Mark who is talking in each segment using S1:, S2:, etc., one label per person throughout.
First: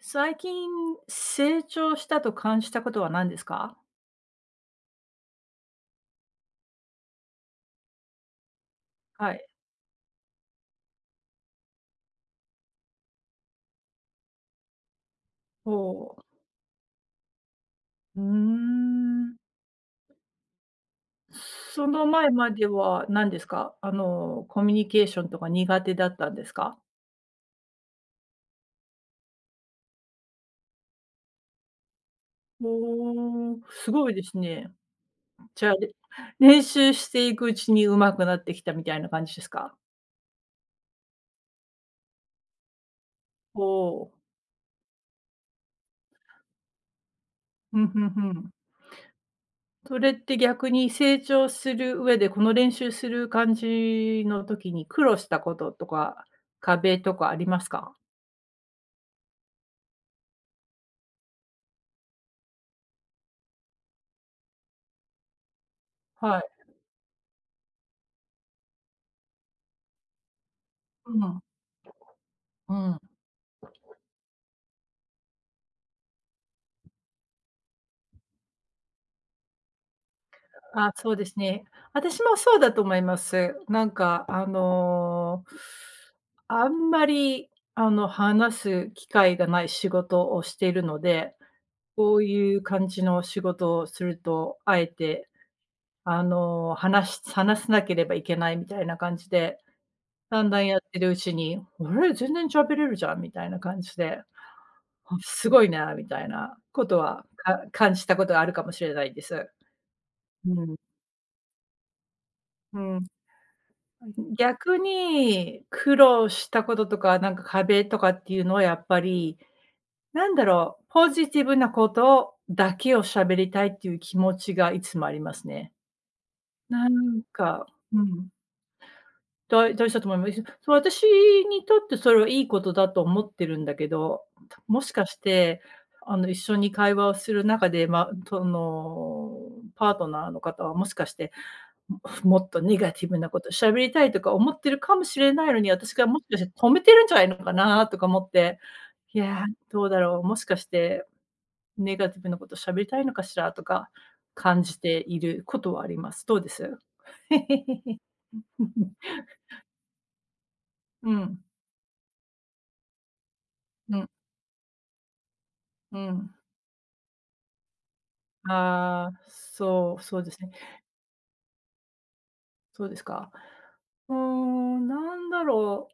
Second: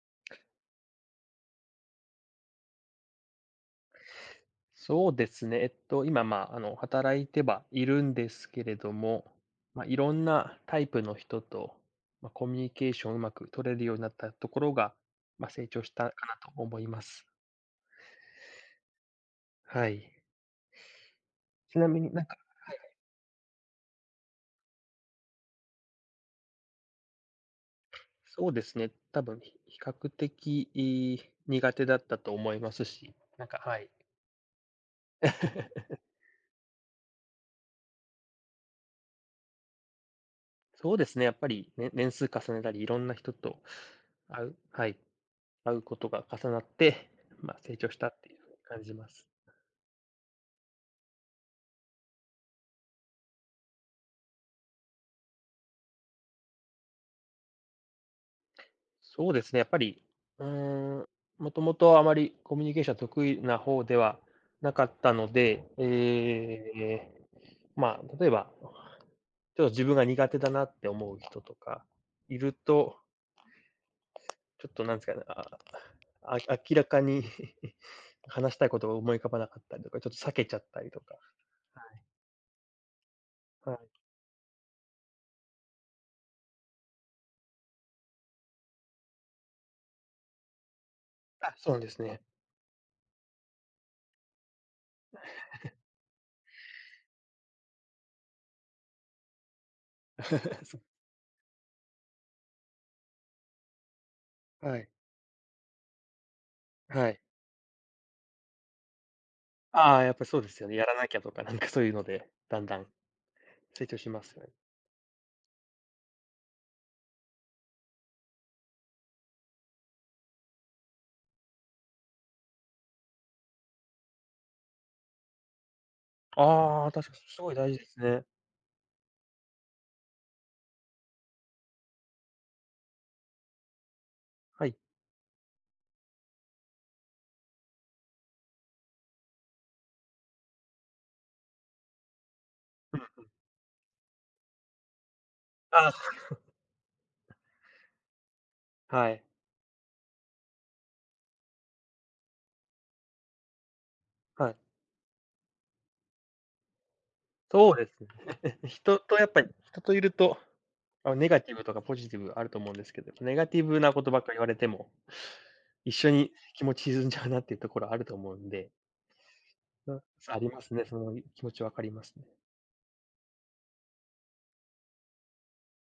S1: 最近、成長したと感じたことは何ですか？
S2: そうですね、えっと今、ま、あの、働いてはいるんですけれども、
S1: はい。
S2: ま、いろんなタイプの人と、ま、コミュニケーションをうまく取れるようになったところが、ま、成長した
S1: ほう。
S2: かなと思います。
S1: ふーん。
S2: はい。ち
S1: そ
S2: なみ
S1: の
S2: になん
S1: 前
S2: かは
S1: まで
S2: いはい。
S1: は、何ですか、あの、コミュニケーションとか苦手だったんですか？
S2: そうですね。多分、ひ比較的、い苦手だったと思いますし、なん
S1: ほ
S2: か
S1: お、
S2: はい。
S1: すごいですね。じゃあ、れ 練習していくうちに上手くなってきたみたいな感じですか？
S2: そうですね、やっぱりね、年数重ねたり、いろんな人と
S1: ほう。
S2: 会うはい、会うことが重なって、ま、成
S1: うん、
S2: 長し
S1: ふ
S2: た
S1: ん
S2: っ
S1: ふ
S2: ていうふう
S1: ん。
S2: に感じます。
S1: それって逆に成長する上で、この練習する感じの時に苦労したこととか、壁とかありますか？
S2: そうですね、やっぱり、うーん、もともとあまりコミュニケーションが得意なほうではなかったので、
S1: はい。
S2: ええ、ま、例えば、ちょっと自分が苦手だなって
S1: う
S2: 思う人
S1: ん。
S2: とかいる
S1: う
S2: と
S1: ん。
S2: ちょっとなんすかね、ああ、あ、明らかに 話したいことが思い浮かばなかったりとか、ちょっと避けちゃったり
S1: あ、
S2: と
S1: そ
S2: か。
S1: うですね。
S2: はい。
S1: あたしもそうだと思います。
S2: は
S1: な
S2: い。
S1: んかあのあんまり、あの、話す機会がない仕事をしているので、
S2: あ、そうなんです
S1: こ
S2: ね。
S1: ういう感じの仕事をすると、あえて、あの、話し話さなければいけないみたいな感じで、だんだ んやっ
S2: そ
S1: てるうちに、「あれ、全然喋れるじゃん」みたいな感じで、
S2: はい。
S1: ほすごいなみたいなこと
S2: はい。
S1: は、か感じたことはあるかもしれないんです。
S2: ああ、やっぱりそうです
S1: う
S2: よね。
S1: ん。
S2: やらなきゃとかなんかそういうのでだんだ
S1: う
S2: ん。
S1: ん。
S2: 成長
S1: あ、
S2: し
S1: う
S2: ます
S1: ん、
S2: よね。
S1: 逆に、苦労したこととか、なんか壁とかっていうのはやっぱり、なんだろう、ポジティブなことだけを喋りたいっていう気持ちがいつもありますね。
S2: あ
S1: なん
S2: あ、確かに、すごい
S1: か
S2: 大事です
S1: う
S2: ね。
S1: ん。だ大事だと思いまい [unintelligible] 私にとってそれはいいことだと思ってるんだけど、た
S2: はい。
S1: もしかして、あの、一緒に会話をする中で、ま、その、パートナーの方は、もしかして、ももっとネガ
S2: うん
S1: ティブ
S2: うん。
S1: なこと喋りたいとか思ってるかもしれないのに、
S2: あ。
S1: 私がもしかしたら止めてるんじゃない のかなとか思って。
S2: は
S1: い
S2: い。
S1: や、どうだろう、もしかして、ネガティブなこと喋りたいのかしらとか、
S2: はい。
S1: 感じていることはあります。どうです？
S2: そうです ね。人とやっぱ人といると、あ
S1: う
S2: のネガ
S1: ん。
S2: ティブとかポジティブあると思うんですけど、ネガティブなこ
S1: ん。
S2: とばっかり言われても、一
S1: う
S2: 緒に
S1: ん。
S2: 気持ち沈んじゃうなっていうところあると思うんで。
S1: ああ、そ
S2: う
S1: う、そうで
S2: そ、あ
S1: す
S2: り
S1: ね。
S2: ますね、その気持ち分かりますね。
S1: そうですか。うーん、なんだろ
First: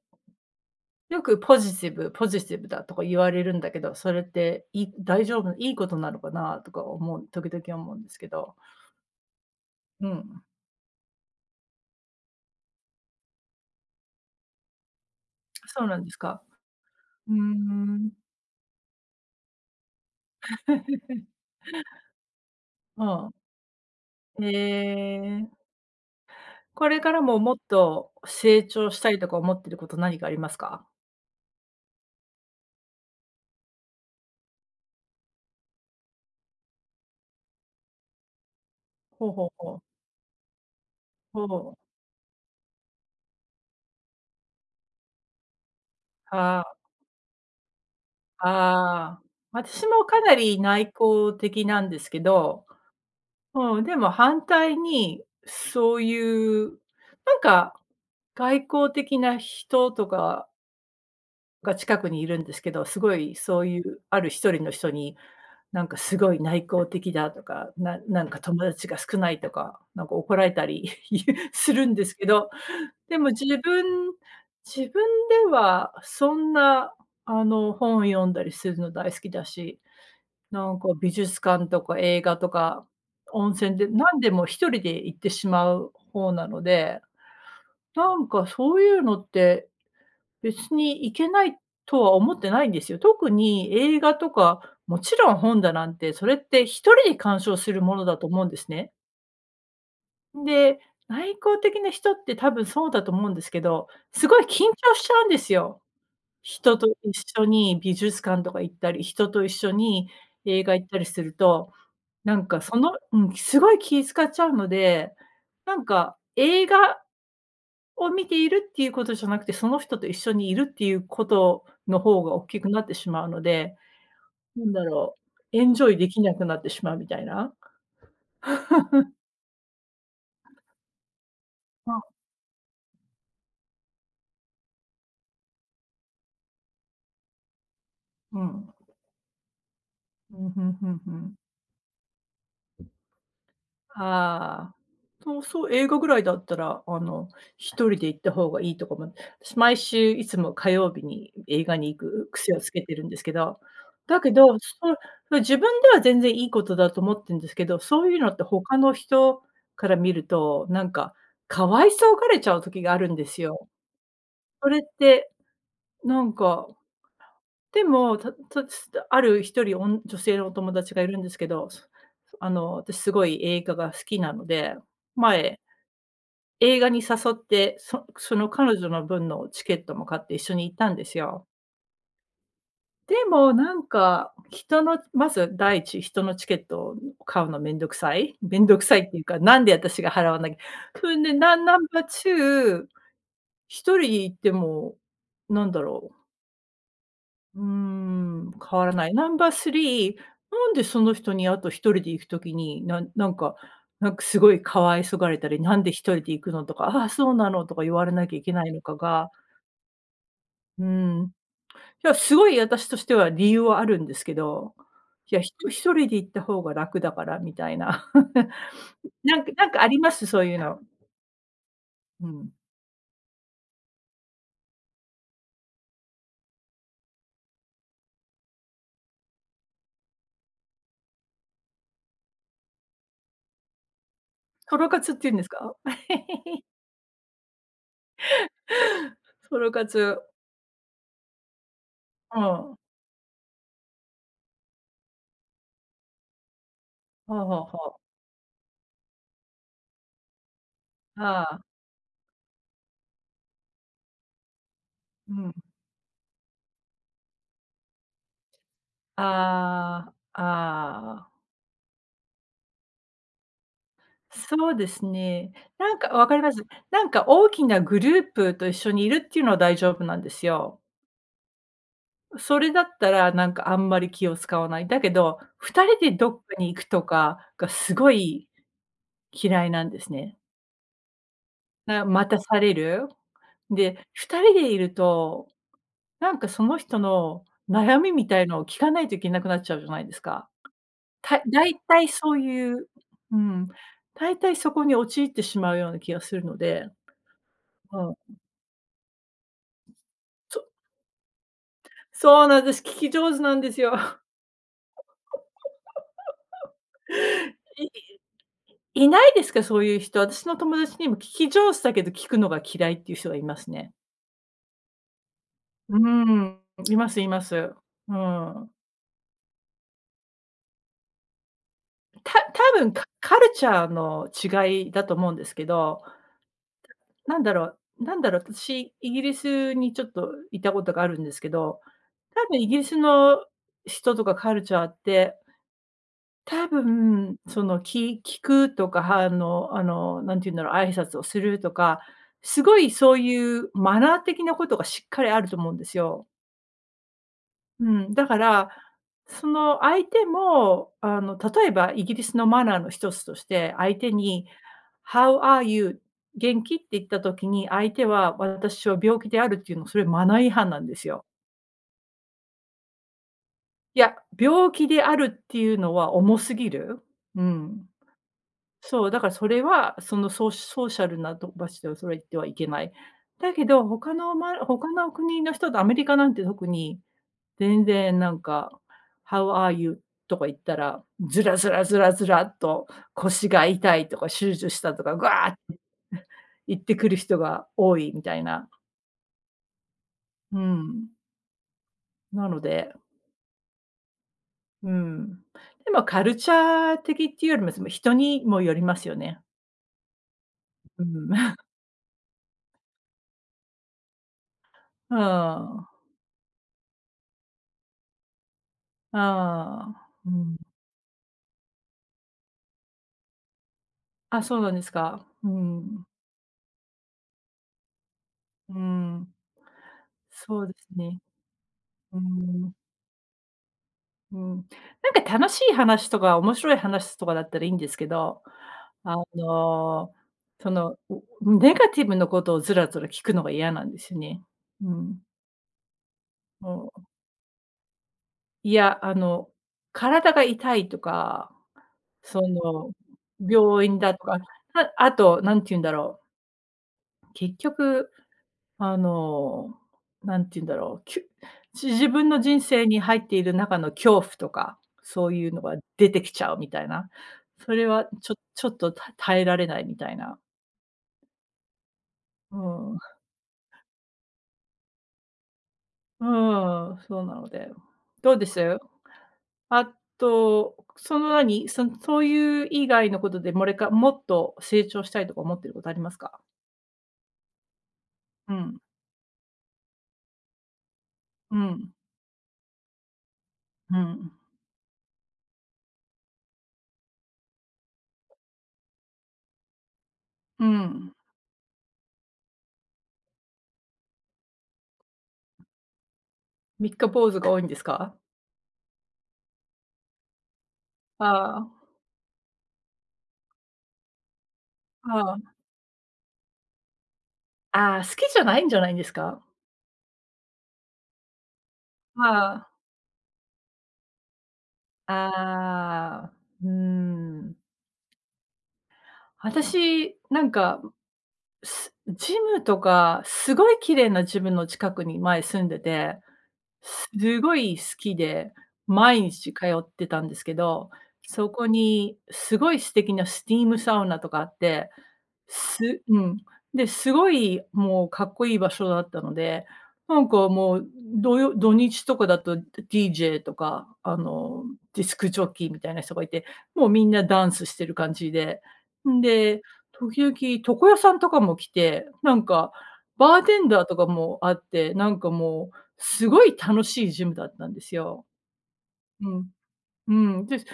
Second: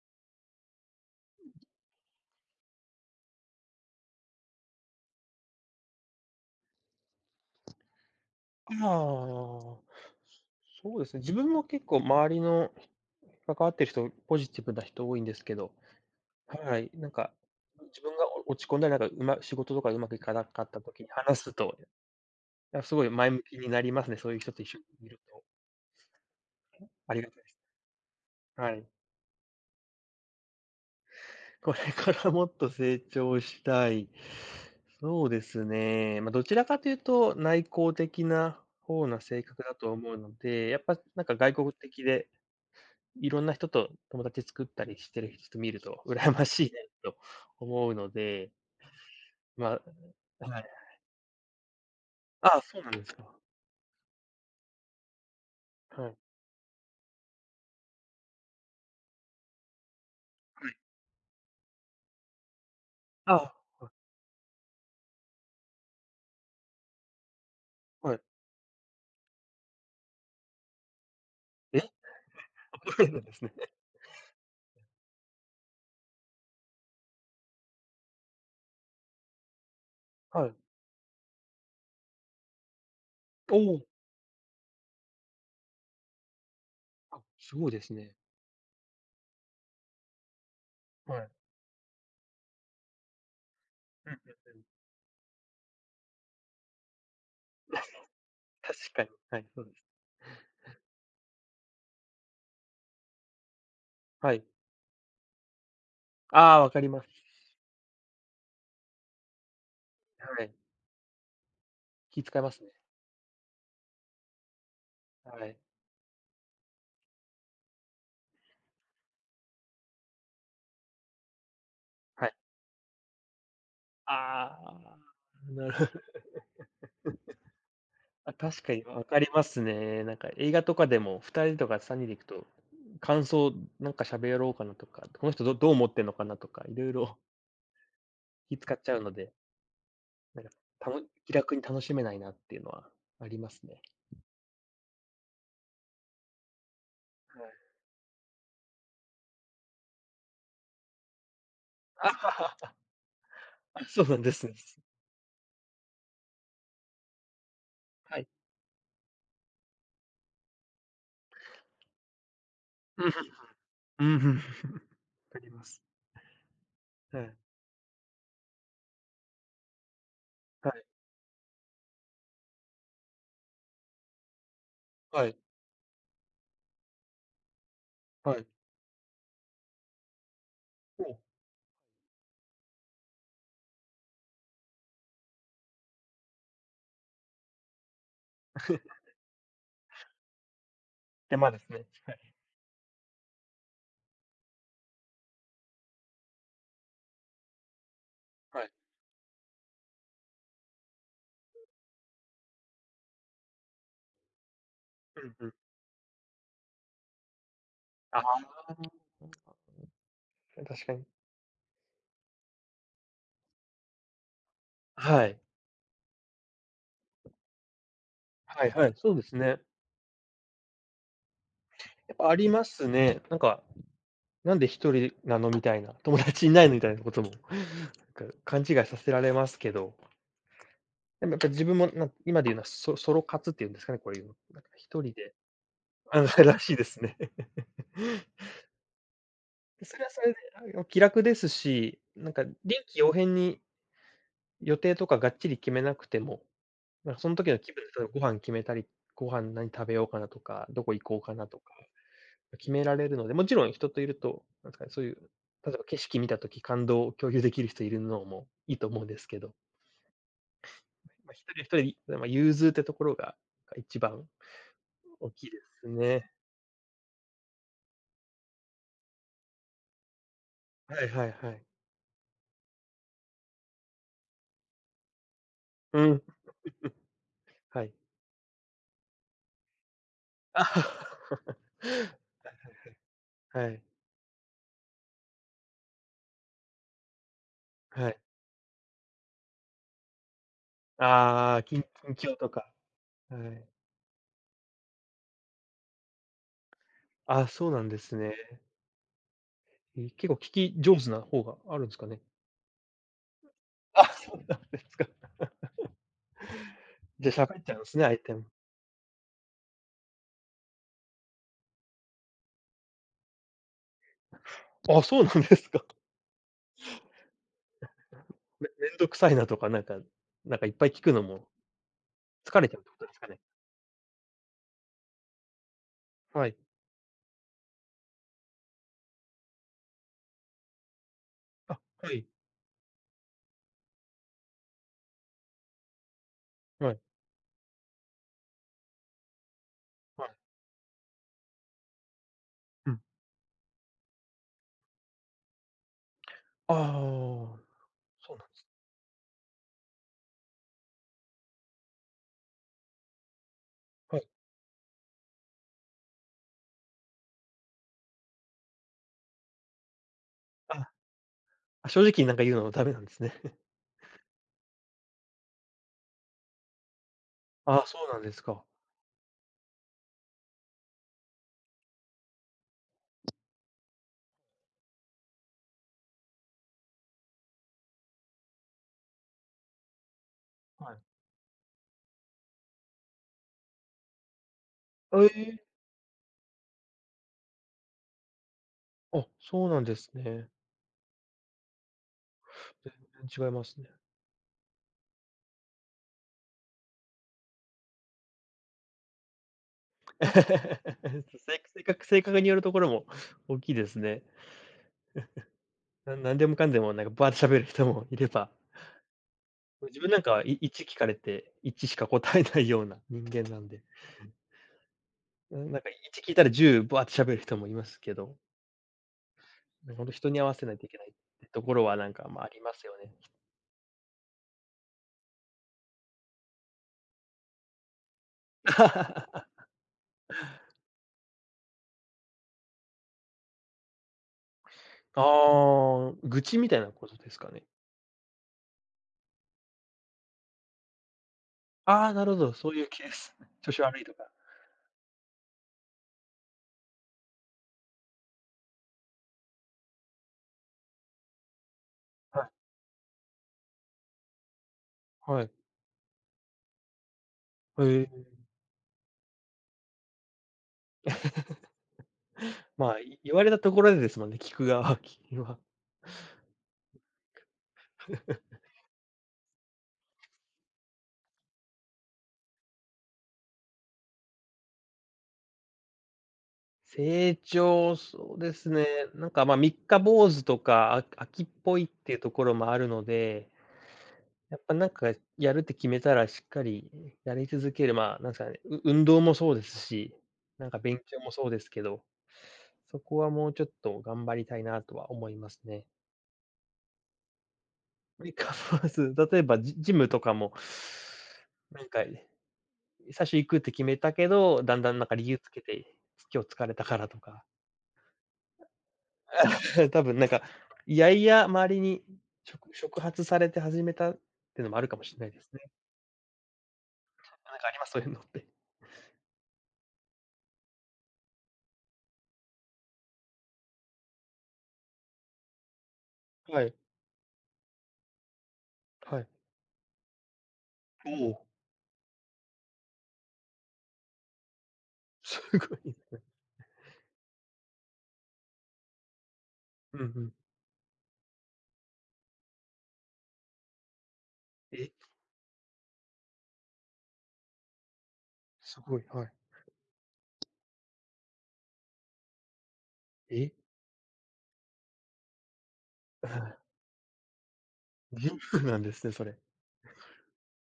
S1: う。よくポジティブポジティブだとか言われるんだけど、それっていい大丈夫いいことなのかなとか思う時々思うんですけど
S2: ああ。
S1: うん。
S2: そうですね。自分も結構周りの、関わってる人、ポジティブな人多いんですけど、
S1: そうなんですか。
S2: はい。なんか、
S1: うー
S2: 自
S1: ん。
S2: 分がお、落ち込んだり、なんか、仕事とか上手くいかなかった時に話すと、い やす
S1: う
S2: ごい前
S1: ん。
S2: 向きになりますね、そういう
S1: へ
S2: 人と一緒にいると。
S1: え。これか
S2: あ
S1: ら
S2: りが
S1: も、
S2: たいすね。
S1: もっと成
S2: はい。
S1: 長したいとか思ってること何かありますか？
S2: これからもっと成長したい。そうですね、ま、どちらかというと、内向的な方な
S1: ほう
S2: 性
S1: ほう
S2: 格
S1: ほ
S2: だ
S1: う。
S2: と思うので、やっぱなんか
S1: ほ
S2: 外向
S1: う。
S2: 的で、いろんな人と友達作ったりしてる人見ると羨ま
S1: は
S2: しい
S1: あ。
S2: ねと思うので
S1: ああ。
S2: まは
S1: 私もかな
S2: いは
S1: り
S2: い。
S1: 内向的なんですけ
S2: ああ、
S1: ど、
S2: そうなんですか。
S1: うん。でも反対に、そう
S2: はい。
S1: いう、なんか、外交的な人とか
S2: はい。
S1: が近くにいるんですけど、すご
S2: あ
S1: い
S2: あ、
S1: そうい
S2: あ。
S1: うある1人の人に、なんかすごい内向的だとか、な
S2: はい。
S1: なんか友達が少ないとか、なんか怒られたり いうす
S2: え、
S1: る んですけど、
S2: 怒られ
S1: で
S2: るん
S1: も
S2: です
S1: 自
S2: ね。
S1: 分自分ではそんな、あの、本を読んだりするの大好きだし、
S2: はい。
S1: なんか、美術館とか映画とか、温
S2: お
S1: 泉
S2: お。
S1: で、何でも1人で行ってしまう方なので、
S2: あ、そうですね。
S1: なんか、そういうのって、別にい
S2: はい。
S1: けないとは思ってないんですよ。特に映
S2: うん、
S1: 画
S2: や
S1: と
S2: っぱり。
S1: か、もちろん本だなんて、それって1人で鑑賞するものだと思う んです
S2: 確
S1: ね。
S2: かに、はい、そうです。
S1: んで、内向的な人って多分そうだと思うんですけど、す
S2: は
S1: ごい緊
S2: い。
S1: 張しちゃうんですよ。
S2: ああ、わ
S1: 人
S2: か
S1: と
S2: ります。
S1: 一緒に美術館とか行ったり、人と一緒に
S2: はい。
S1: 映画行ったりすると、
S2: 気
S1: な
S2: 使い
S1: ん
S2: ま
S1: か、
S2: すね。
S1: そのうん、すごい気使っちゃうので、
S2: はい。
S1: なんか、映画を見ているっていうことじゃなくて、その人と一緒にいるっていうことの方
S2: はい。
S1: がおっきくなってしまうので、
S2: あ
S1: なん
S2: あ。
S1: だろう、エンジョイ できなくなってしまうみたいな。
S2: あ、確かに、ま、分 かりますね。なんか、映画とかでも2人とか
S1: そ
S2: さん
S1: う。
S2: にんで行くと、感想、ん、なんか喋ろうかなとか、この人どどう思ってんのかなとか、色々
S1: う
S2: 気
S1: ん。
S2: 使っちゃうので
S1: う
S2: なんか、
S1: ん、ふんふ
S2: た
S1: ん
S2: の
S1: ふ
S2: 気
S1: ん。
S2: 楽に楽しめないなっていうのはありますね。
S1: ああ。と、そう、映画ぐらいだったら、あの、
S2: はい。
S1: 1人で行った方がいいとかも。私毎週いつも火曜日に映画に行く癖をつ けてるんですけど、
S2: あ、そうな
S1: だ
S2: ん
S1: け
S2: です
S1: ど、
S2: ね。
S1: そう、自分では全然いいことだと思ってんですけど、そうい
S2: は
S1: う
S2: い。
S1: のって他の人から見ると、なんか、可哀そうがれちゃう時があ
S2: う
S1: る
S2: ん、ふん
S1: ん
S2: ふ
S1: で
S2: ん。
S1: すよ。
S2: うん、ふん。
S1: それっ て、
S2: わかります。
S1: なんか、
S2: ええ。
S1: でも、たん、たつだある1人おん女性のお
S2: は
S1: 友
S2: い。
S1: 達がいるんですけど、そあの、私すごい映画が好きなので、
S2: はい。
S1: 前映画に誘って、そそ
S2: はい。
S1: の彼女の分のチケットも買って一緒に行ったん
S2: ほ
S1: です
S2: う。
S1: よ。でも、なんか、人の、まず第一、人のチケットを買うの面倒くさい、面倒くさいっ ていうか、なんで私が払わないふんで、
S2: 手間
S1: な
S2: で
S1: ん
S2: す
S1: ナ
S2: ね。
S1: ン
S2: ち
S1: バート
S2: かに。
S1: ゥー1人行っても、なんだろう。うーん、
S2: はい。
S1: 変わらない。ナンバー3なんでその人にあと1人で行く時に、なんなんかなんか凄い可哀そ
S2: う
S1: が
S2: ん
S1: れ
S2: う
S1: た
S2: ん。
S1: り、「何で1人で行くの」とか、「ああ、そうなの」とか言われ
S2: ああ。
S1: なきゃいけないのかが
S2: うん、
S1: う
S2: 確かに。
S1: ん、いやすごい私としては理由はあるんですけど、
S2: は
S1: い
S2: い。
S1: や、ひと1人で行った方が楽だからみたいな。
S2: はいはい、そうで す
S1: なんなんか
S2: ね。
S1: なんかあります？そういうの。
S2: やっぱ
S1: う
S2: あり
S1: ん。
S2: ますね。なんか、「なんで1人なの」みたいな、「友達いないの」みたいなことも、なんか勘違いさせられますけど。なんかやっぱり自分もなん、今で言うのはソソロ活っていうんですかね、こういうの。なんか
S1: ソ
S2: ひ
S1: ロ
S2: と
S1: 活
S2: り
S1: ってい
S2: で。
S1: うんですか？
S2: あ、らしいですね。
S1: ソロ
S2: それはそ
S1: 活。
S2: れで、あいお気楽ですし、なん
S1: う
S2: か
S1: ん。
S2: 臨機応変に予定とかがっちり決めなくても、ま、そん
S1: はあ
S2: 時
S1: は
S2: の
S1: あ
S2: 気分で
S1: はあ。
S2: そう、ご飯決めたり、ご飯何食べようかなとか、どこ行こうか
S1: あ
S2: なと
S1: あ。
S2: か、決められるので、もちろん人といると、なんすかね、そういう
S1: うん。
S2: 例えば景色見たとき、感動を共有できる人いるのもいいと思うんですけど。
S1: ああ
S2: やっ
S1: ああ。
S2: ぱ1人は1人で、いでも融通ってところが、か、一番
S1: そうです
S2: 大きい
S1: ね。
S2: です
S1: なんか、わ
S2: ね。
S1: かります。なんか大きなグループと一緒にいるっていうのは大丈夫なんですよ。
S2: はいはいはい。
S1: それだったら、なんかあんまり気を遣わない。だけど、2人
S2: う
S1: で
S2: ん。
S1: どっかに行く とかが
S2: はい。
S1: すごい嫌いなんですね。
S2: はいはいは
S1: な、待たされる。
S2: い。はい。
S1: で、2人でいると、なんかその人の悩
S2: は
S1: み
S2: い。
S1: みたいのを聞かないといけなくなっちゃうじゃないですか。たい
S2: ああ、
S1: 大
S2: 近
S1: 体そ
S2: 況
S1: う
S2: とか、
S1: いうう
S2: は
S1: ん、
S2: い。
S1: 大体そこに陥ってしまうような気がするので。
S2: あ、そうなん
S1: う
S2: で
S1: ん。う。
S2: すね。い、結構聞
S1: そ
S2: き上手な方があるんですかね。
S1: そうなんです、聞き上手なんですよ。
S2: あ、そうなんですか。でしゃか えちゃうんですね、相手も。
S1: いいないですか、そういう人、私の友達にも聞き上手だけど、聞くのが嫌いっていう人がいますね。
S2: あ、そうなんですか。
S1: うん、いますいます。う
S2: め
S1: ん。
S2: 面倒くさいなとかなんかなんかいっぱい聞くのも。
S1: た
S2: 疲れ
S1: た
S2: ちゃうっ
S1: ぶ
S2: て
S1: ん、
S2: こ
S1: カ
S2: とですか
S1: カ
S2: ね？
S1: ルチャーの違いだと思うんですけど。
S2: はい。
S1: た、なんだろうなんだろう、私、イギリスにちょっといたことがあるんですけ
S2: あ、
S1: ど、
S2: はい。
S1: 多分イギリスの人とかカルチャーって多
S2: はい。
S1: 分、その、き聞くとか反応あの、
S2: はい。
S1: 何て言うんだろう、挨拶をするとか、すご
S2: う
S1: い
S2: ん。
S1: そういうマナー的なことがしっかりあると思うんですよ。
S2: ああ、
S1: うん、だ
S2: そ
S1: か
S2: うなんです。
S1: ら、その相手も、あの、例えばイギリスのマナーの一つとして、相手
S2: はい。
S1: に、How are you？元気？って言った時に、相手は私は病気であるって言うのは、それはマナー違反なん
S2: あ、
S1: ですよ。
S2: あ正直なんか言うのもダメなんですね。
S1: いや、病気であるっていうのは重すぎる。う
S2: あ、
S1: ん。
S2: そうなんですか。
S1: そう、だからそれは、そのソーソーシャルな場所でそれは言ってはいけない。だけど、他のま、他の国の人とアメリカなんて特に、全然なんか、How are you？とか言った
S2: はい。
S1: ら、ずらずらずらずらっと、腰が痛いとか、手術したとか、
S2: へ
S1: ぐあっ
S2: え。
S1: て、ん、言ってくる人が多いみたいな
S2: あ、そうなんですね。
S1: うん。なの
S2: 全
S1: で
S2: 然違いますね。
S1: うん。でもカルチャー的っていうよりも、それも人にもよりますよね。うん。
S2: そ れ、せく性格性格によるところも大きいですね。
S1: うん。
S2: ななんでもかんでも、なんかバーって喋る人もいればもう
S1: あ
S2: 自
S1: あ、
S2: 分なん
S1: う
S2: かは、い
S1: ん。
S2: 1聞かれて、1しか答えないような人間なんで。
S1: あ、そうなんですか。う
S2: うん、なんか、い
S1: ん。
S2: ち聞いたら10バーって喋る人もいますけど
S1: うん。
S2: ね、ほんと人に合わ
S1: そう
S2: せな
S1: で
S2: い
S1: す
S2: といけないっ
S1: ね。
S2: てところはなん
S1: う
S2: か、ま、ありま
S1: ん。
S2: すよね。
S1: うん。なんか楽しい話とか、面白い話とかだったらいいんですけど、あ の、その、う、ネガティブなことをずらずら聞くのが嫌なんですね。うん。
S2: ああ、愚痴み
S1: あ
S2: たいな
S1: ん。
S2: ことですかね？
S1: いやあの、体が痛いとか、
S2: ああ、なるほ
S1: そ
S2: ど、そういう
S1: の
S2: ケース。調子
S1: 病院
S2: 悪いと
S1: だと
S2: か。
S1: か、ああと何て言うんだろう結局、あの、何て言うんだろう、きゅじ自分
S2: は
S1: の
S2: い。
S1: 人生に入っている中の恐怖とか、そう
S2: は
S1: い
S2: い。
S1: うのが出てきちゃうみたいな。そ
S2: へ
S1: れは
S2: え。
S1: ちょちょっと、た耐えられないみたいなう ん。
S2: ま、い言われたところでですもんね、聞く側ききゅわ。
S1: うーん、そうなので。どうです？あと、その何、そそういう以外のことで、もれかもっと成長したいとか思ってることありますか？
S2: 成長、そうで
S1: う
S2: す
S1: ん。
S2: ね、なんか、ま、三日坊主とか、あ飽きっ
S1: う
S2: ぽいっ
S1: ん。
S2: ていうところもあるので。
S1: うん。
S2: やっぱなんかやるって決めたらしっかりやり続ける、まあ、なんすかね、う運動もそうですし、
S1: う
S2: なんか勉
S1: ん。
S2: 強もそうですけど、そこはもうちょっと頑張りたいなとは思いますね。
S1: 三日坊主が多いんですか？
S2: 三日坊主、例えばジジムとかも、
S1: あ
S2: なん
S1: あ。
S2: か、い最初行くって決めたけど、だんだんなんか
S1: は
S2: 理由つ
S1: あ。
S2: けて、今日疲れたからとか。
S1: ああ、好きじゃないんじゃないんですか？
S2: 多分なんか、嫌々周りに
S1: はあ。
S2: 触触発されて始めたってのもあるかもしれないですね。
S1: ああ、うー
S2: な
S1: ん。
S2: んかあります？そういうのって。
S1: 私、なんか、すジムとか、凄い綺麗なジムの近くに前住んでて
S2: はい。
S1: 凄い好きで、
S2: は
S1: 毎
S2: い。
S1: 日通ってたんですけど、
S2: おお。
S1: そこに凄い素敵なスティームサウナとかあって、
S2: すごいっ
S1: す
S2: す
S1: う
S2: ね。
S1: ん、で、すごいもうかっこいい場所だったので、
S2: うん
S1: な
S2: う
S1: ん
S2: ん。
S1: かもうどよ土日とかだと、DJ とかあの、
S2: え。
S1: ディスクジョッキーみたいな人がいて、もうみんなダンスしてる感じで、
S2: すごい、
S1: ん
S2: はい。
S1: で、時々床屋さんとかも来て、なんかバー
S2: え。
S1: テンダーとかもあって、なんかもう
S2: う
S1: すごい
S2: ん。
S1: 楽しいジムだったんですよ。
S2: ジムなんですね、そ
S1: う
S2: れ。
S1: ん。うん、で、だ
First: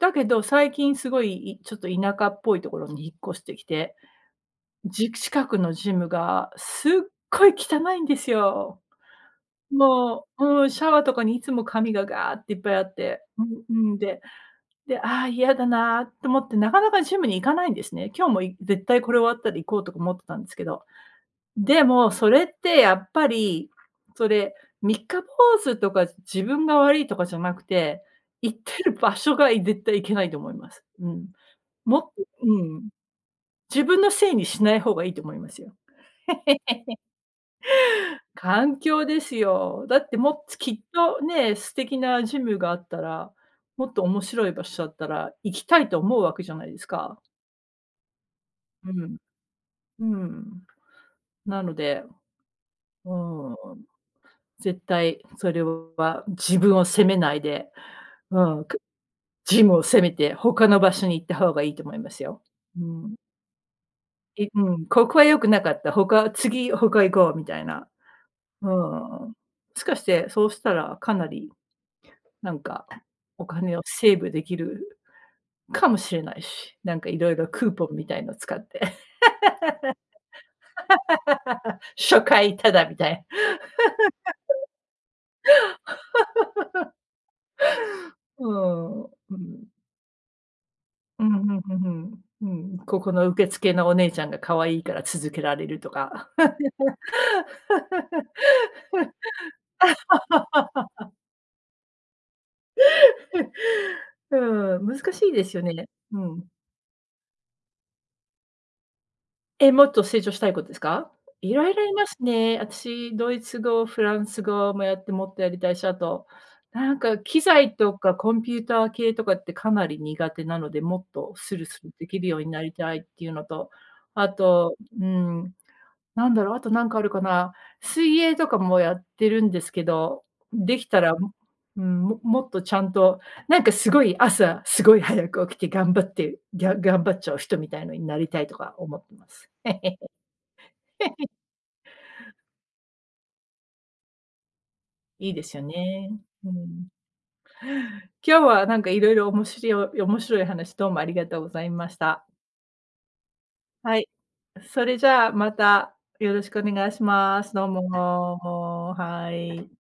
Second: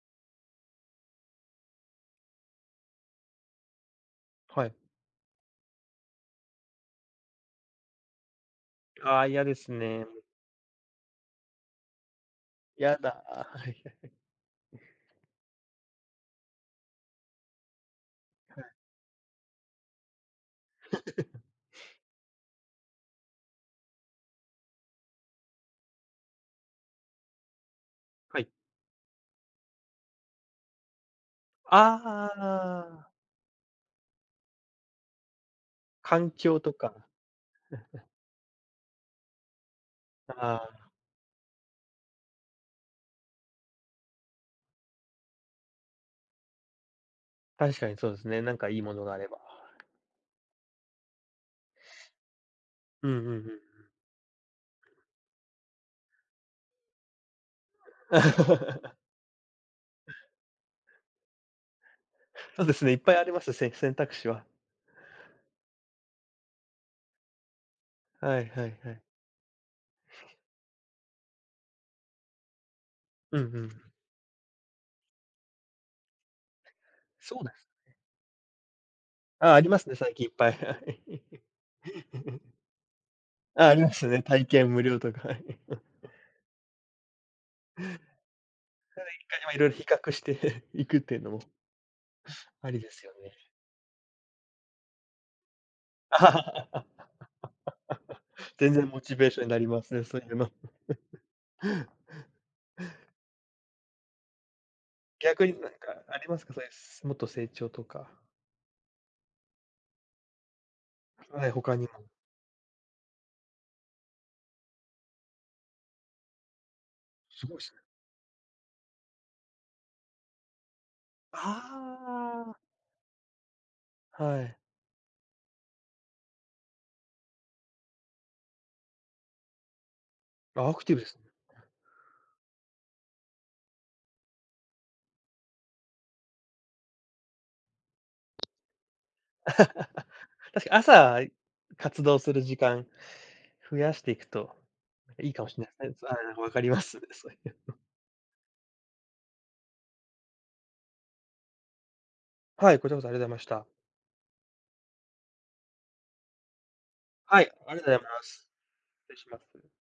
S1: だけど、最近すごい、いちょっと田舎っぽいところに引っ越してきて、
S2: はい。
S1: じく近くのジムがすっごい汚いんですよ。
S2: ああ、嫌ですね。
S1: もう、うん、シャワーとかにいつも紙がガーっていっぱいあっ
S2: や
S1: て
S2: だ。あ、
S1: で、
S2: は
S1: う
S2: い
S1: んうん、
S2: はい。
S1: で、で、ああ、嫌だなと思って、なかなかジムに行かないんですね。今日もい
S2: はい。
S1: 絶対これ終わったら行こうとか思ってたんですけど。でも、それってやっぱり、それ、三日坊主とか自分が悪いとかじゃなくて、
S2: はい。
S1: 行ってる場所がい絶対いけないと思います。うん。
S2: あ
S1: も
S2: ああ
S1: くう
S2: あ
S1: ん。
S2: ああ。
S1: 自分のせいにしない方がいいと思いますよ。
S2: 環境とか。
S1: 環境ですよ。だっても、
S2: あ
S1: つきっ
S2: あ。
S1: と、ねえ、素敵なジムがあったら、もっと面白い場所だったら、行きたいと思うわけじゃないですか。
S2: 確かにそうですね、なんかいい
S1: う
S2: ものが
S1: ん。
S2: あれば。
S1: うん、なので。
S2: うんう
S1: う
S2: んうんうん。
S1: ん。絶対それは自分を責めないで、うん、く、ジムを責めて他の場所に行った方がいいと思いますよ。
S2: そうです
S1: う
S2: ね、いっぱ
S1: ん。
S2: いあります、せ選択肢は。
S1: いうん、ここは良くなかった、他、次他行こうみたいな。
S2: はいは
S1: うん。
S2: いはい。
S1: もしかして、そうしたらかなり、なんか
S2: うん
S1: お
S2: うんう
S1: 金を
S2: ん。
S1: セーブできるかもしれないし、なんか色
S2: そう
S1: 々
S2: なんす
S1: クーポ
S2: ね。
S1: ンみたいのを使って。
S2: ああ、ありますね、最近いっぱい。はい。
S1: 初 回ただみたい。
S2: ああ、ありますね。体験無料とか、はい。
S1: う
S2: [unintelligible] 一
S1: ん、う
S2: 回ま、色
S1: ん。
S2: 々比較していくっていう
S1: う
S2: の
S1: ん
S2: も
S1: うんうんうん
S2: あ
S1: うん、
S2: りで
S1: こ
S2: す
S1: こ
S2: よ
S1: の
S2: ね。
S1: 受付のお姉ちゃんが可愛いから続けられるとか。
S2: 全然モチベーションになりますね、そういうの。
S1: うん、難しいで
S2: 逆に
S1: すよ
S2: なん
S1: ね、
S2: かあ
S1: う
S2: ります
S1: ん。
S2: か？そういうもっと成長とか。
S1: え、もっと成長したいことですか？
S2: はい、
S1: 色
S2: 他
S1: 々
S2: にも。
S1: いますね。私ドイツ語、フランス語もやって、もっとやりたいし、あと、なんか機
S2: すごいす
S1: 材
S2: ね。
S1: とかコンピューター系とかってかなり苦手なので、もっとス
S2: は
S1: ルスルできるように
S2: あ。
S1: なりたいっていうのと、あ
S2: はい。
S1: と、うん。何だろう、あと何かあるかな？水泳とかもやってるんですけど、
S2: あ、ア
S1: で
S2: ク
S1: き
S2: ティ
S1: た
S2: ブで
S1: ら、
S2: す
S1: う
S2: ね。
S1: うーん、ももっとちゃんとなんか凄い朝、すごい早く起きて、頑張って、ぎゃ頑張っちゃう人みたいのになりたいとか思ってま す。
S2: 確か朝 活動する時間増やしていくと
S1: い
S2: いい
S1: い
S2: か
S1: で
S2: も
S1: す
S2: し
S1: よ
S2: れないです
S1: ね。
S2: ね。ああ、
S1: う
S2: わかりま
S1: ん。
S2: す、そういうの。
S1: 今日はなんかいろいろおもしりょ、面白い話、どうもありがとうございました。
S2: はい、こちらこそありがとうございました。
S1: はい。それじゃあ、また、よろしくお願いし
S2: は
S1: ま
S2: い、
S1: す。どう
S2: ありがとうございます。
S1: も、
S2: 失礼し
S1: は
S2: ます。
S1: い。